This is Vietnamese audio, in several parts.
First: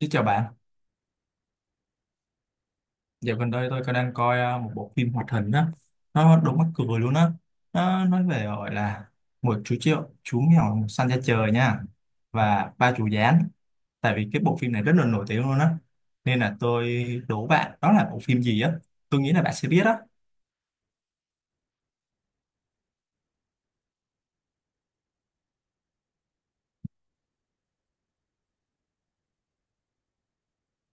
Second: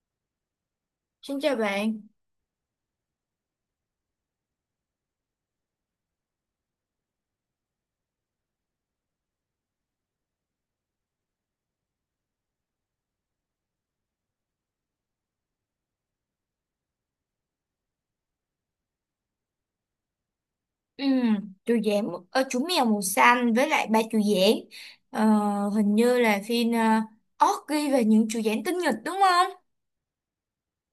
Xin chào bạn, Xin chào bạn. dạo gần đây tôi có đang coi một bộ phim hoạt hình á, nó đúng mắc cười luôn á, nó nói về gọi là một chú triệu chú mèo săn ra trời nha và ba chú gián, tại vì cái bộ phim này rất là nổi tiếng luôn á, nên là tôi đố bạn đó là bộ phim gì á, tôi nghĩ là bạn sẽ biết á, Ừm, chú giảng chú mèo màu xanh với lại ba chú giảng Ờ, hình như là phim Orgy và những chú giảng tinh nghịch đúng không?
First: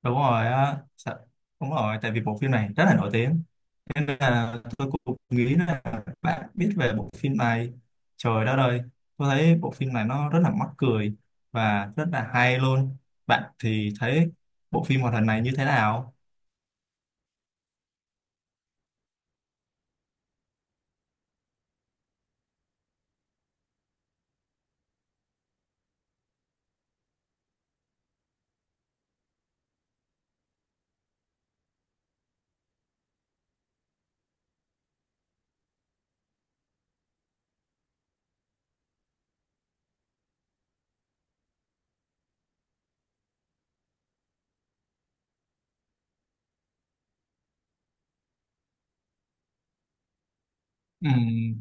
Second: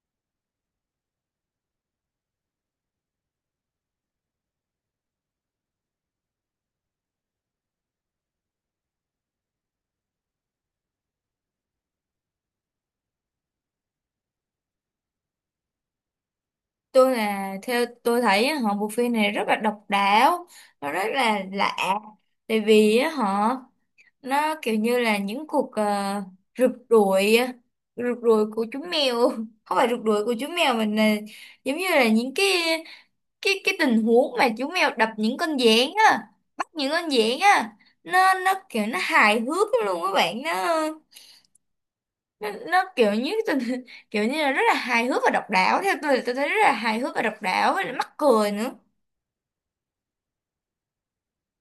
đúng rồi, á. Đúng rồi, tại vì bộ phim này rất là nổi tiếng. Nên là tôi cũng nghĩ là bạn biết về bộ phim này. Trời đất ơi, tôi thấy bộ phim này nó rất là mắc cười và rất là hay luôn. Bạn thì thấy bộ phim hoạt hình này như thế nào? Tôi là theo tôi thấy á, họ bộ phim này rất là độc đáo, nó rất là lạ. Tại vì á, họ nó kiểu như là những cuộc rượt đuổi rượt đuổi của chú mèo, không phải rượt đuổi của chú mèo mà là giống như là những cái cái tình huống mà chú mèo đập những con gián á, bắt những con gián á. Nó kiểu nó hài hước lắm luôn các bạn. Nó kiểu như tình kiểu như là rất là hài hước và độc đáo. Theo tôi là tôi thấy rất là hài hước và độc đáo với lại mắc cười nữa. Ừ,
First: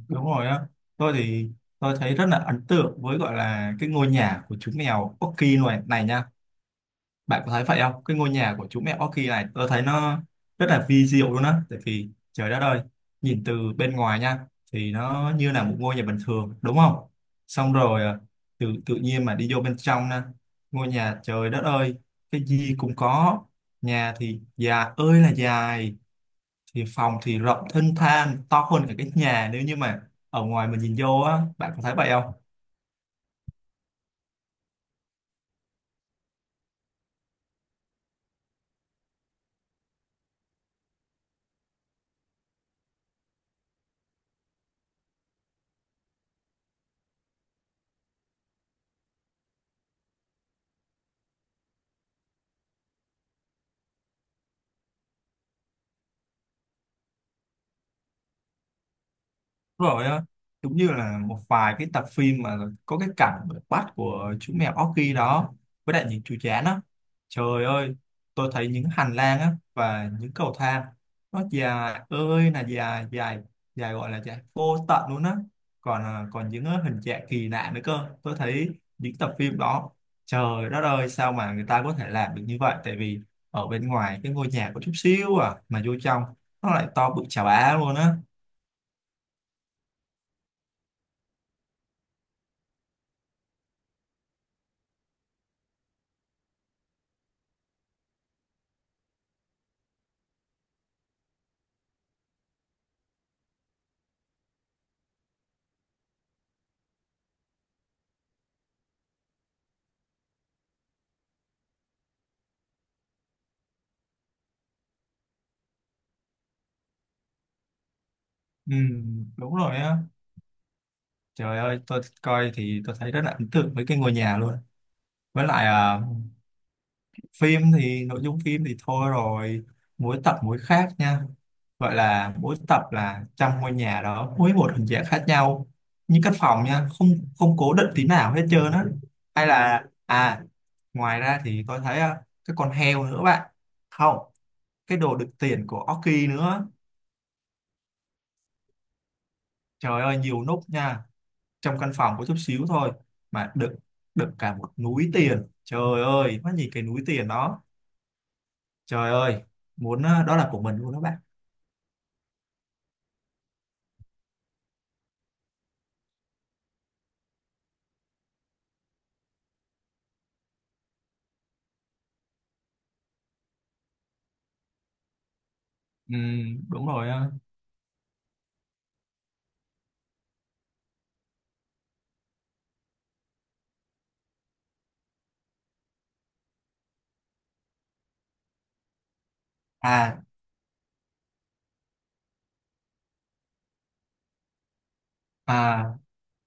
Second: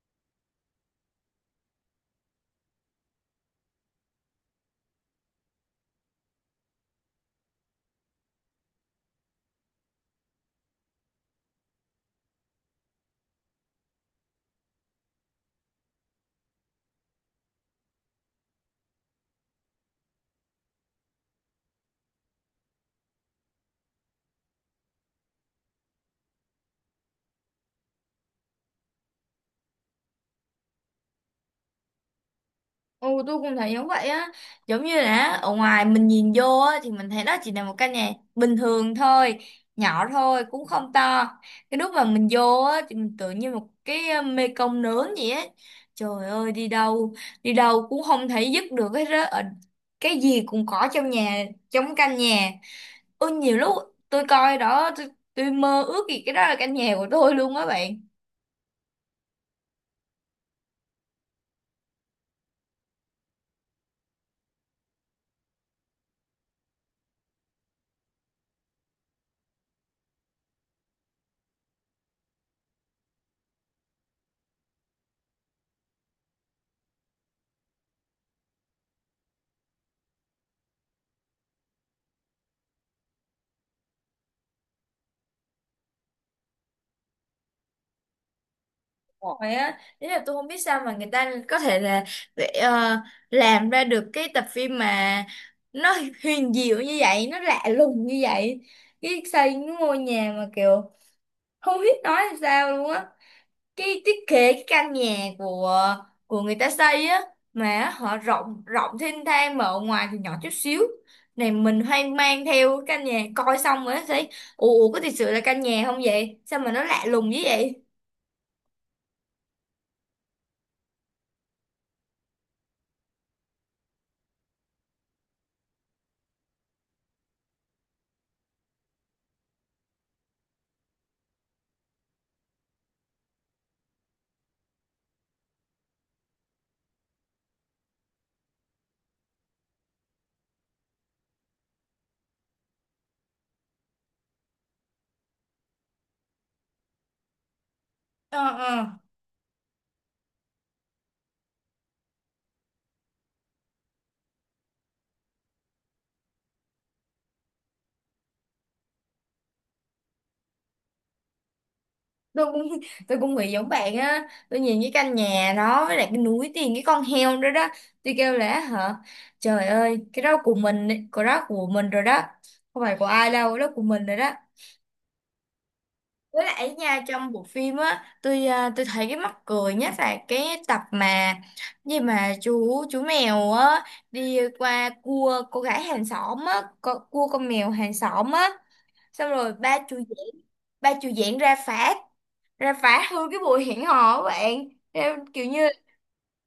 đúng rồi á. Tôi thì tôi thấy rất là ấn tượng với gọi là cái ngôi nhà của chú mèo Oki này này nha. Bạn có thấy vậy không? Cái ngôi nhà của chú mẹ Orchid này tôi thấy nó rất là vi diệu luôn á. Tại vì trời đất ơi, nhìn từ bên ngoài nha thì nó như là một ngôi nhà bình thường đúng không? Xong rồi à, tự tự nhiên mà đi vô bên trong nè, ngôi nhà trời đất ơi, cái gì cũng có. Nhà thì dài ơi là dài, thì phòng thì rộng thênh thang, to hơn cả cái nhà nếu như mà ở ngoài mình nhìn vô á, bạn có thấy vậy không? Ừ, tôi cũng thấy giống vậy á, giống như là ở ngoài mình nhìn vô á thì mình thấy đó chỉ là một căn nhà bình thường thôi, nhỏ thôi cũng không to. Cái lúc mà mình vô á thì mình tưởng như một cái mê công nướng vậy á, trời ơi đi đâu, đi đâu cũng không thấy dứt được hết á. Cái gì cũng có trong nhà, trong căn nhà. Ôi nhiều lúc tôi coi đó, tôi mơ ước gì cái đó là căn nhà của tôi luôn á bạn. Đúng rồi á, giống như là một vài cái tập phim mà có cái cảnh bắt của chú mèo Orky đó với đại những chú chán á, trời ơi, tôi thấy những hành lang á và những cầu thang nó dài ơi là dài dài dài, gọi là dài vô tận luôn á. Còn còn những hình trạng kỳ lạ nữa cơ tôi thấy những tập phim đó. Trời đất ơi, sao mà người ta có thể làm được như vậy, tại vì ở bên ngoài cái ngôi nhà có chút xíu à mà vô trong nó lại to bự chà bá luôn á. Rồi á, ý là tôi không biết sao mà người ta có thể là để làm ra được cái tập phim mà nó huyền diệu như vậy, nó lạ lùng như vậy. Cái xây cái ngôi nhà mà kiểu không biết nói làm sao luôn á. Cái thiết kế cái căn nhà của người ta xây á mà họ rộng, rộng thênh thang mà ở ngoài thì nhỏ chút xíu. Này mình hoang mang theo cái căn nhà coi xong rồi thấy ủa ủa, có thật sự là căn nhà không vậy? Sao mà nó lạ lùng như vậy? Ừ, đúng rồi á. Trời ơi, tôi coi thì tôi thấy rất là ấn tượng với cái ngôi nhà luôn. Với lại à, phim thì nội dung phim thì thôi rồi, mỗi tập mỗi khác nha. Gọi là mỗi tập là trong ngôi nhà đó, mỗi một hình dạng khác nhau. Như căn phòng nha, không không cố định tí nào hết trơn á. Hay là à, ngoài ra thì tôi thấy à, cái con heo nữa bạn. Không, cái đồ đựng tiền của oki nữa. Ờ, ờ, Trời ơi, nhiều nút nha. Trong căn phòng có chút xíu thôi mà đựng đựng cả một núi tiền, trời ơi mắt nhìn cái núi tiền đó, trời ơi muốn đó là của mình luôn đó bạn. tôi cũng tôi cũng nghĩ giống bạn á. Tôi nhìn cái căn nhà đó với lại cái núi tiền, cái con heo đó đó, tôi kêu là hả, trời ơi cái đó của mình ấy, cái đó của mình rồi đó, không phải của ai đâu, cái đó của mình rồi đó. Ừ, Với lại ấy đúng nha, rồi ờ. trong bộ phim á tôi thấy cái mắc cười nhất là cái tập mà gì mà chú mèo á đi qua cua cô gái hàng xóm á, cua con mèo hàng xóm á, xong rồi ba chú, À ba chú diễn ra phá, ra phá hư cái buổi hẹn hò của bạn ra, kiểu như à.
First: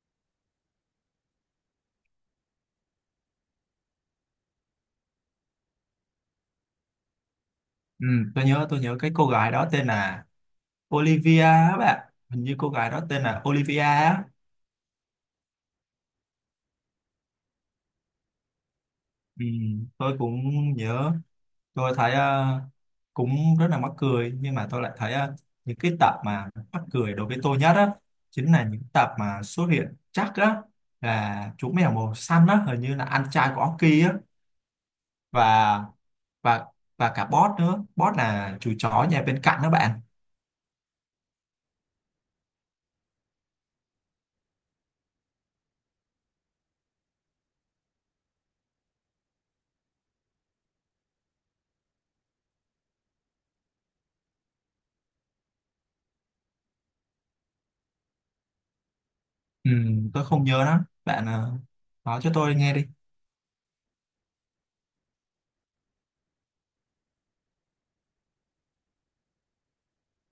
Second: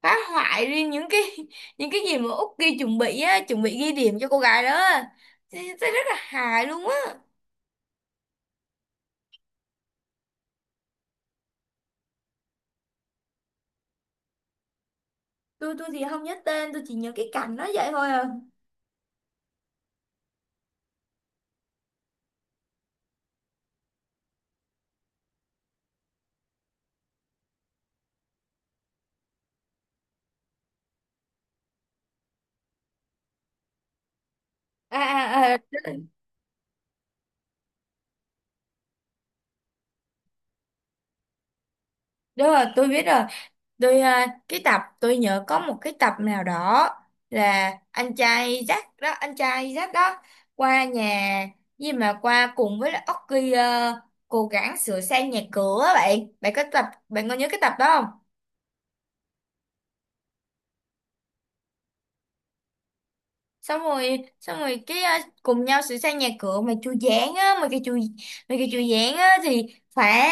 phá hoại riêng những cái những cái gì mà Út ghi chuẩn bị á, chuẩn bị ghi điểm cho cô gái đó á. Thì rất là hài luôn á. Ừ, tôi nhớ cái cô gái đó tên là Olivia á bạn, hình như cô gái đó tên là Olivia á. Tôi thì không nhớ tên, tôi chỉ nhớ cái cảnh nó vậy thôi à. Ừ, tôi cũng nhớ. Tôi thấy cũng rất là mắc cười, nhưng mà tôi lại thấy những cái tập mà mắc cười đối với tôi nhất á chính là những tập mà xuất hiện chắc á là chú mèo màu xanh á, hình như là anh trai của Orky á. À, à, à. Và và và cả boss nữa, boss là chú chó nhà bên cạnh đó bạn. Đúng rồi tôi biết rồi. Tôi cái tập tôi nhớ có một cái tập nào đó là anh trai Jack đó, anh trai Jack đó qua nhà gì mà qua cùng với lại Oki cố gắng sửa sang nhà cửa á bạn. Bạn có tập bạn có nhớ cái tập đó không? Ừ, tôi không nhớ lắm bạn, nói cho tôi nghe đi. Xong rồi cái cùng nhau sửa sang nhà cửa mà chu giảng á, mà cái chu giảng á thì phá,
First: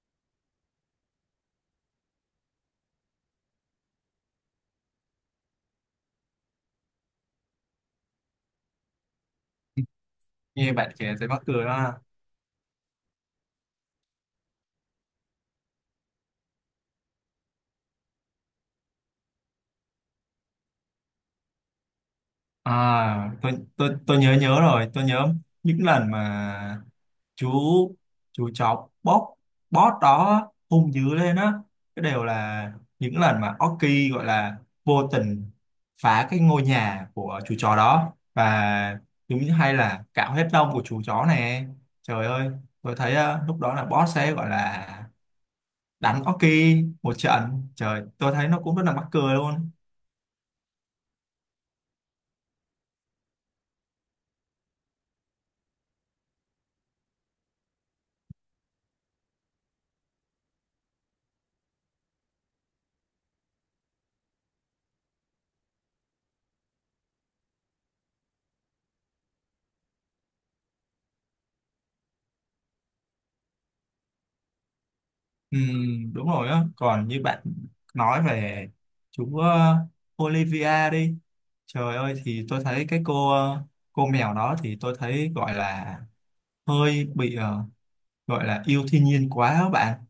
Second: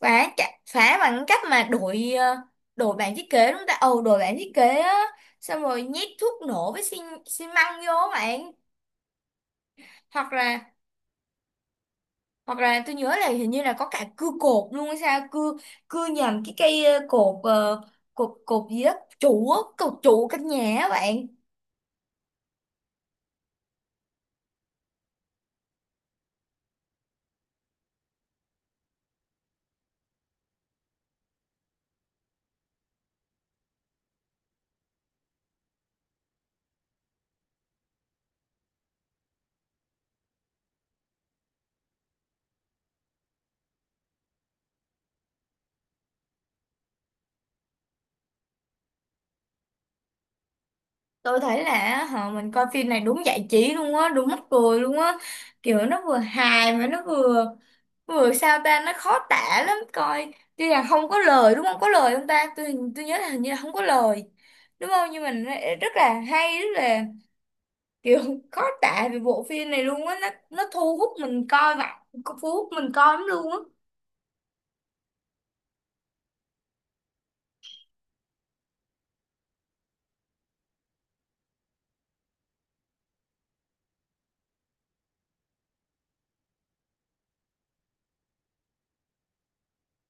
phá bằng cách mà đổi đổi bảng thiết kế đúng không ta, ồ đổi bảng thiết kế á, xong rồi nhét thuốc nổ với xi măng vô á bạn. Hoặc là, Nghe bạn kể thấy mắc cười đó. hoặc là tôi nhớ là hình như là có cả cưa cột luôn hay sao, cưa, cưa nhầm cái cây cột cột cột gì đó, trụ á, cột trụ căn nhà á bạn. À, tôi tôi nhớ nhớ rồi. Tôi nhớ những lần mà chú chú chó bót bót đó hung dữ lên á, cái đều là những lần mà Oki gọi là vô tình phá cái ngôi nhà của chú chó đó và giống như hay là cạo hết lông của chú chó này. Trời ơi, tôi thấy lúc đó là boss sẽ gọi là đánh Oki một trận, trời tôi thấy nó cũng rất là mắc cười luôn. Tôi thấy là họ mình coi phim này đúng giải trí luôn á, đúng mắc cười luôn á, kiểu nó vừa hài mà nó vừa, vừa sao ta, nó khó tả lắm. Coi tuy là không có lời, đúng không có lời không ta, tôi nhớ là hình như là không có lời đúng không, nhưng mình rất là hay, rất là kiểu khó tả về bộ phim này luôn á. Nó thu hút mình coi mà, thu hút mình coi lắm luôn á. Ừ, đúng rồi á, còn như bạn nói về chú Olivia đi. Trời ơi thì tôi thấy cái cô cô mèo đó thì tôi thấy gọi là hơi bị gọi là yêu thiên nhiên quá á bạn,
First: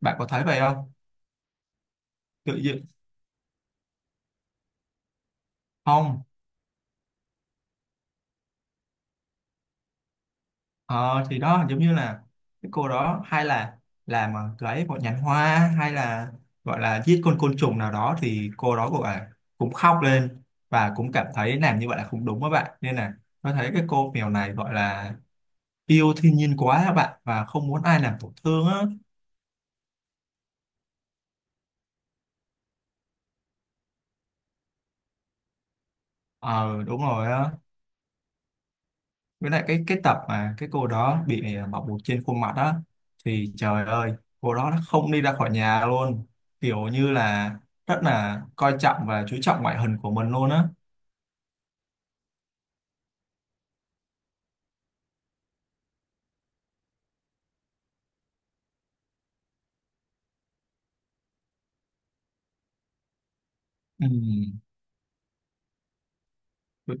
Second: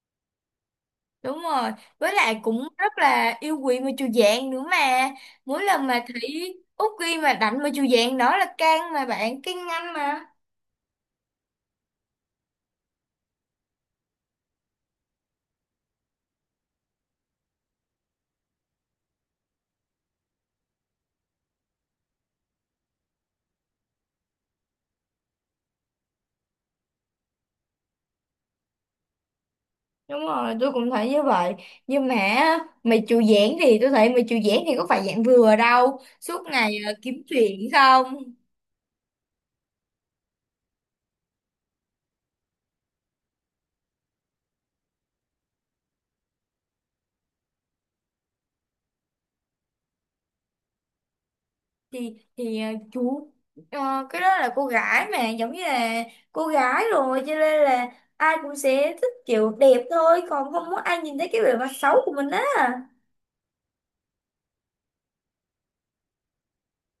bạn có thấy vậy không? Đúng rồi, với lại Tự cũng nhiên rất là yêu quý mà chù dạng nữa mà. Mỗi lần mà không. thấy Út ghi mà đánh mà chù dạng đó là can mà bạn, can nhanh mà. Ờ thì đó giống như là cái cô đó hay là làm lấy một nhánh hoa hay là gọi là giết con côn trùng nào đó thì cô đó cũng là cũng khóc lên và cũng cảm thấy làm như vậy là không đúng các bạn, nên là tôi thấy cái cô mèo này gọi là yêu thiên nhiên quá các bạn và không muốn ai làm tổn thương á. Đúng rồi, tôi cũng thấy như vậy. Nhưng mà á, mày chù dạng thì tôi thấy mày chù dạng thì có phải dạng vừa đâu. Suốt ngày Ờ đúng kiếm rồi á, chuyện không? với lại cái tập mà cái cô đó bị à, bọc bột trên khuôn mặt á thì trời ơi cô đó không đi ra khỏi nhà luôn, kiểu như là rất là coi trọng và chú trọng ngoại hình của mình luôn á. Thì chú, cái đó là cô gái mà giống như là cô gái rồi, cho nên là ai cũng sẽ thích kiểu đẹp thôi, còn không muốn ai nhìn thấy cái bề mặt xấu của mình á. Ừ. tôi,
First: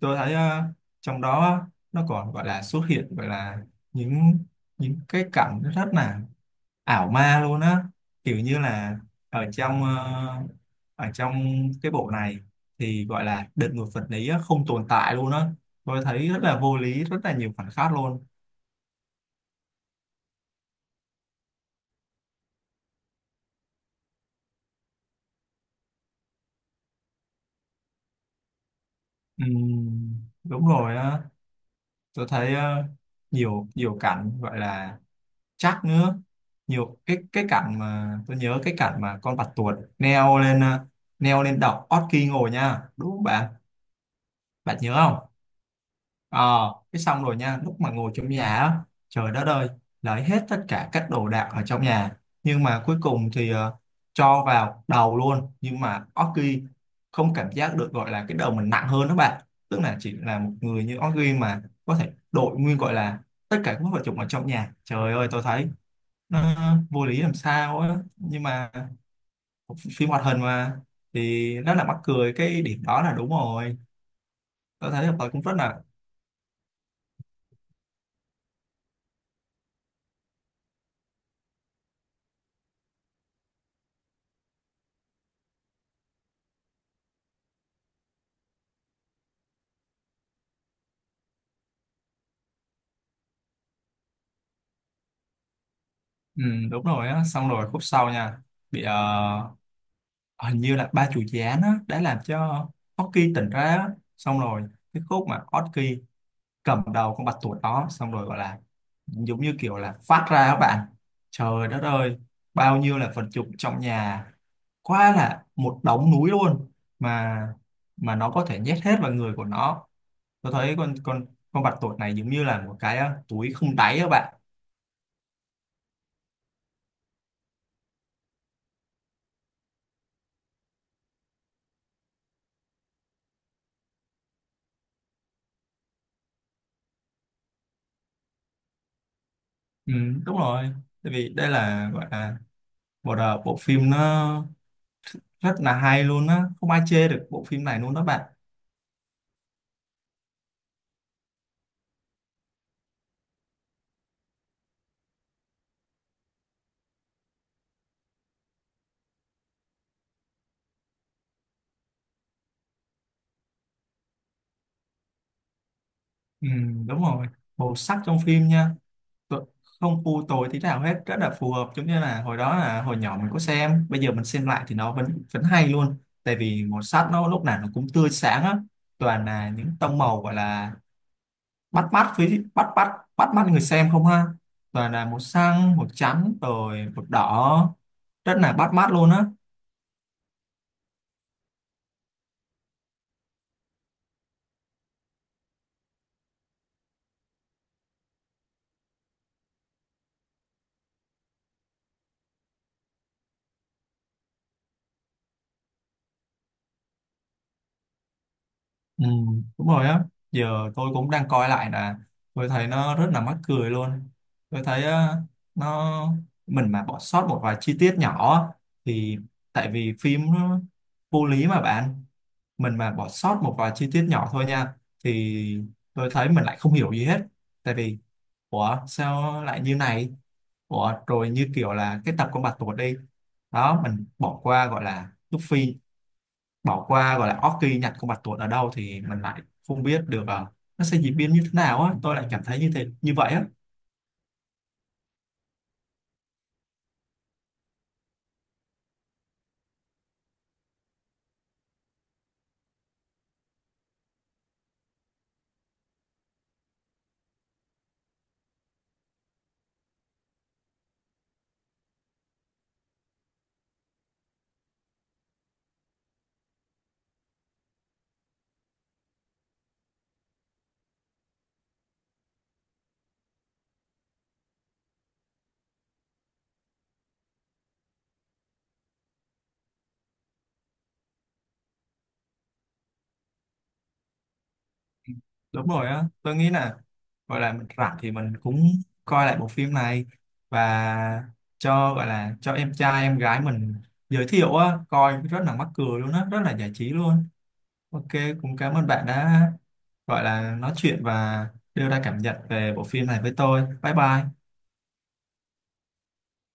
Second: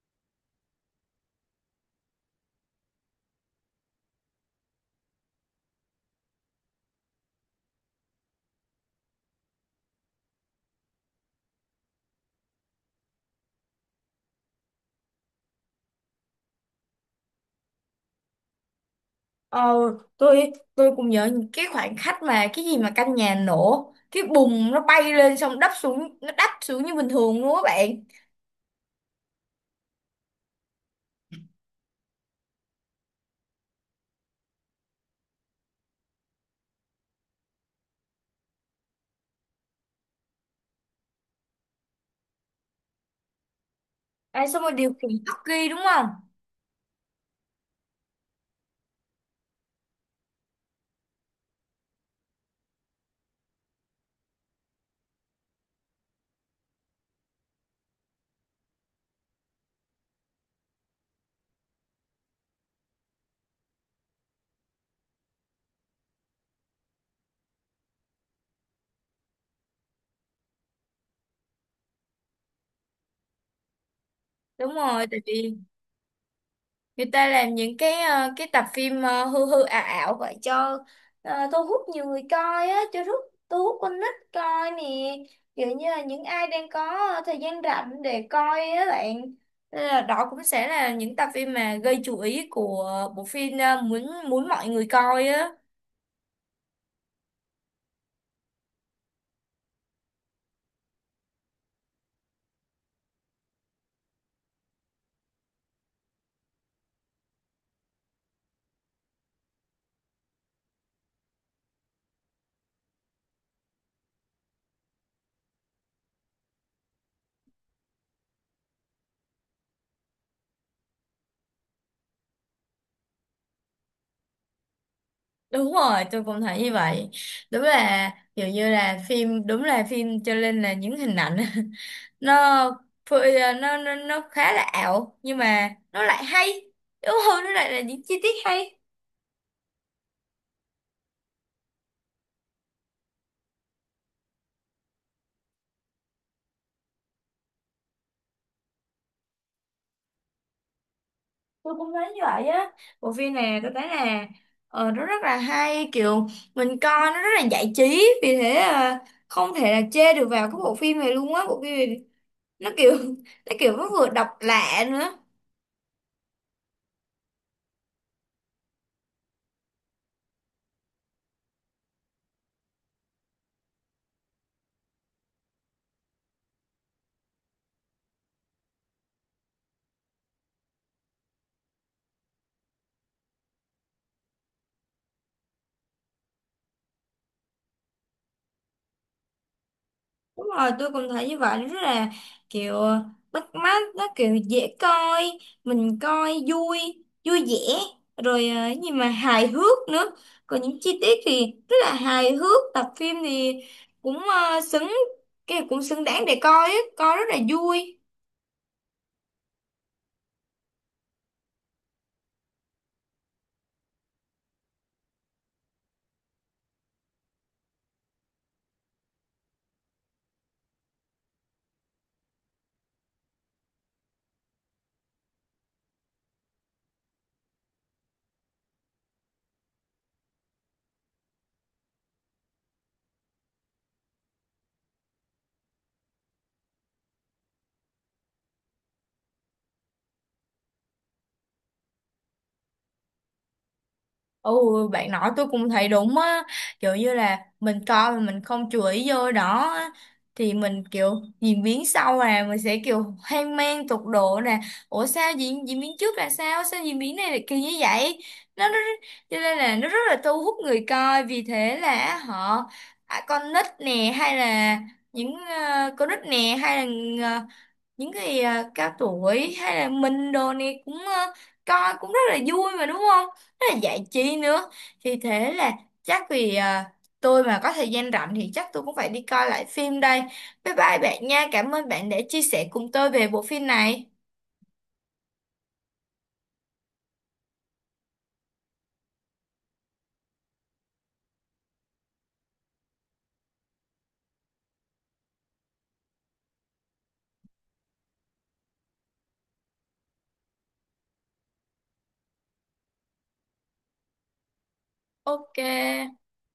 tôi thấy à, trong đó nó còn gọi là xuất hiện gọi là những những cái cảnh rất là ảo ma luôn á, kiểu như là ở trong ở trong cái bộ này thì gọi là đợt ngược vật lý á, không tồn tại luôn á. Tôi thấy rất là vô lý, rất là nhiều phản khác luôn. Ờ, tôi cũng nhớ những cái khoảnh khắc mà cái gì mà căn nhà nổ cái bùng, nó bay lên xong đắp xuống, nó đắp xuống như bình thường luôn các bạn. Đúng rồi á, tôi thấy nhiều nhiều cảnh gọi là chắc nữa, nhiều cái cảnh mà tôi nhớ cái cảnh mà con bạch tuộc leo lên leo lên đọc Orki ngồi nha đúng không bạn, À, xong rồi bạn điều nhớ khiển không? tắc ghi đúng không. Ờ, cái xong rồi nha, lúc mà ngồi trong nhà á, trời đất ơi, lấy hết tất cả các đồ đạc ở trong nhà. Nhưng mà cuối cùng thì cho vào đầu luôn. Nhưng mà Orki không cảm giác được gọi là cái đầu mình nặng hơn đó bạn. Tức là chỉ là một người như Orki mà có thể đội nguyên gọi là tất cả các vật dụng ở trong nhà. Trời ơi, tôi thấy nó vô lý làm sao á. Nhưng mà phim hoạt hình mà thì rất là mắc cười cái điểm đó là đúng rồi. Đúng Tôi rồi thấy là tại tôi cũng rất vì là. người ta làm những cái cái tập phim hư hư ảo ảo vậy cho thu hút nhiều người coi á, cho thu hút con nít coi nè, kiểu như là những ai đang có thời gian rảnh để coi á bạn. Nên là đó cũng sẽ là những tập phim mà gây chú ý của bộ phim muốn muốn mọi người coi á. Ừ, đúng rồi á, xong rồi khúc sau nha, bị hình như là ba chủ gián á đã làm cho Oki tỉnh ra á, xong rồi cái khúc mà Oki cầm đầu con bạch tuộc đó xong rồi gọi là giống như kiểu là phát ra các bạn, trời đất ơi bao nhiêu là vật dụng trong nhà, quá là một đống núi luôn, mà mà nó có thể nhét hết vào người của nó. Tôi thấy con con bạch tuộc này giống như là một cái túi không đáy các bạn. Đúng rồi tôi cũng thấy như vậy. Đúng là kiểu như là phim, đúng là phim cho nên là những hình ảnh nó nó khá là ảo nhưng mà nó lại hay đúng không, nó lại là những chi tiết hay. Ừ, đúng rồi, tại vì đây là gọi là à, bộ phim nó rất là hay luôn á, không ai chê được bộ phim này luôn đó bạn. Tôi cũng thấy như vậy á, bộ phim này tôi thấy là nó rất là hay, kiểu mình coi nó rất là giải trí, vì thế không thể là chê được vào cái bộ phim này luôn á. Bộ phim này nó kiểu nó kiểu nó vừa độc lạ nữa. Ừ, đúng rồi, màu sắc trong phim nha, tu- không u tối tí nào hết, rất là phù hợp, giống như là hồi đó là hồi nhỏ mình có xem, bây giờ mình xem lại thì nó vẫn vẫn hay luôn, tại vì màu sắc nó lúc nào nó cũng tươi sáng á, toàn là những tông màu gọi là bắt mắt với bắt bắt bắt mắt người xem không ha, toàn là màu xanh màu trắng rồi màu đỏ, rất là bắt mắt luôn á. Đúng rồi, tôi cũng thấy như vậy, nó rất là kiểu bắt mắt, nó kiểu dễ coi, mình coi vui, vui vẻ, rồi cái gì mà hài hước nữa. Còn những chi tiết thì rất là hài hước, tập phim thì cũng cái cũng xứng đáng để coi á, coi rất là vui. Ừ, đúng rồi á, giờ tôi cũng đang coi lại là tôi thấy nó rất là mắc cười luôn. Tôi thấy nó mình mà bỏ sót một vài chi tiết nhỏ á, thì tại vì phim nó vô lý mà bạn, mình mà bỏ sót một vài chi tiết nhỏ thôi nha thì tôi thấy mình lại không hiểu gì hết, tại vì ủa sao lại như này, ủa rồi như kiểu là cái tập con bạch tuộc đi, đó mình bỏ qua gọi là Luffy, bỏ qua gọi là Orki nhặt con bạch tuộc ở đâu thì mình lại không biết được nó sẽ diễn biến như thế nào á, tôi lại cảm thấy như thế như vậy á. Ồ, bạn nói tôi cũng thấy đúng á, kiểu như là mình coi mà mình không chú ý vô đó á, thì mình kiểu diễn biến sau là mình sẽ kiểu hoang mang tột độ nè, ủa sao diễn diễn biến trước là sao, sao diễn biến này là kỳ như vậy, nó cho nên là nó rất là thu hút người coi, vì thế là họ à, con nít nè hay là những con nít nè hay là những cái à, cao tuổi hay là mình đồ này cũng coi cũng rất là vui mà đúng không, rất là giải trí nữa. Thì thế là chắc vì à, tôi mà có thời gian rảnh thì chắc tôi cũng phải đi coi lại phim đây. Bye bye bạn nha, cảm ơn bạn đã chia sẻ cùng tôi về bộ phim này. Đúng rồi á, tôi nghĩ là gọi là mình rảnh thì mình cũng coi lại bộ phim này và cho gọi là cho em trai em gái mình giới thiệu á, coi rất là mắc cười luôn á, rất là giải trí luôn. Ok, cũng cảm ơn bạn đã gọi là nói chuyện và đưa ra cảm nhận về bộ phim này với tôi. Bye bye. Ok.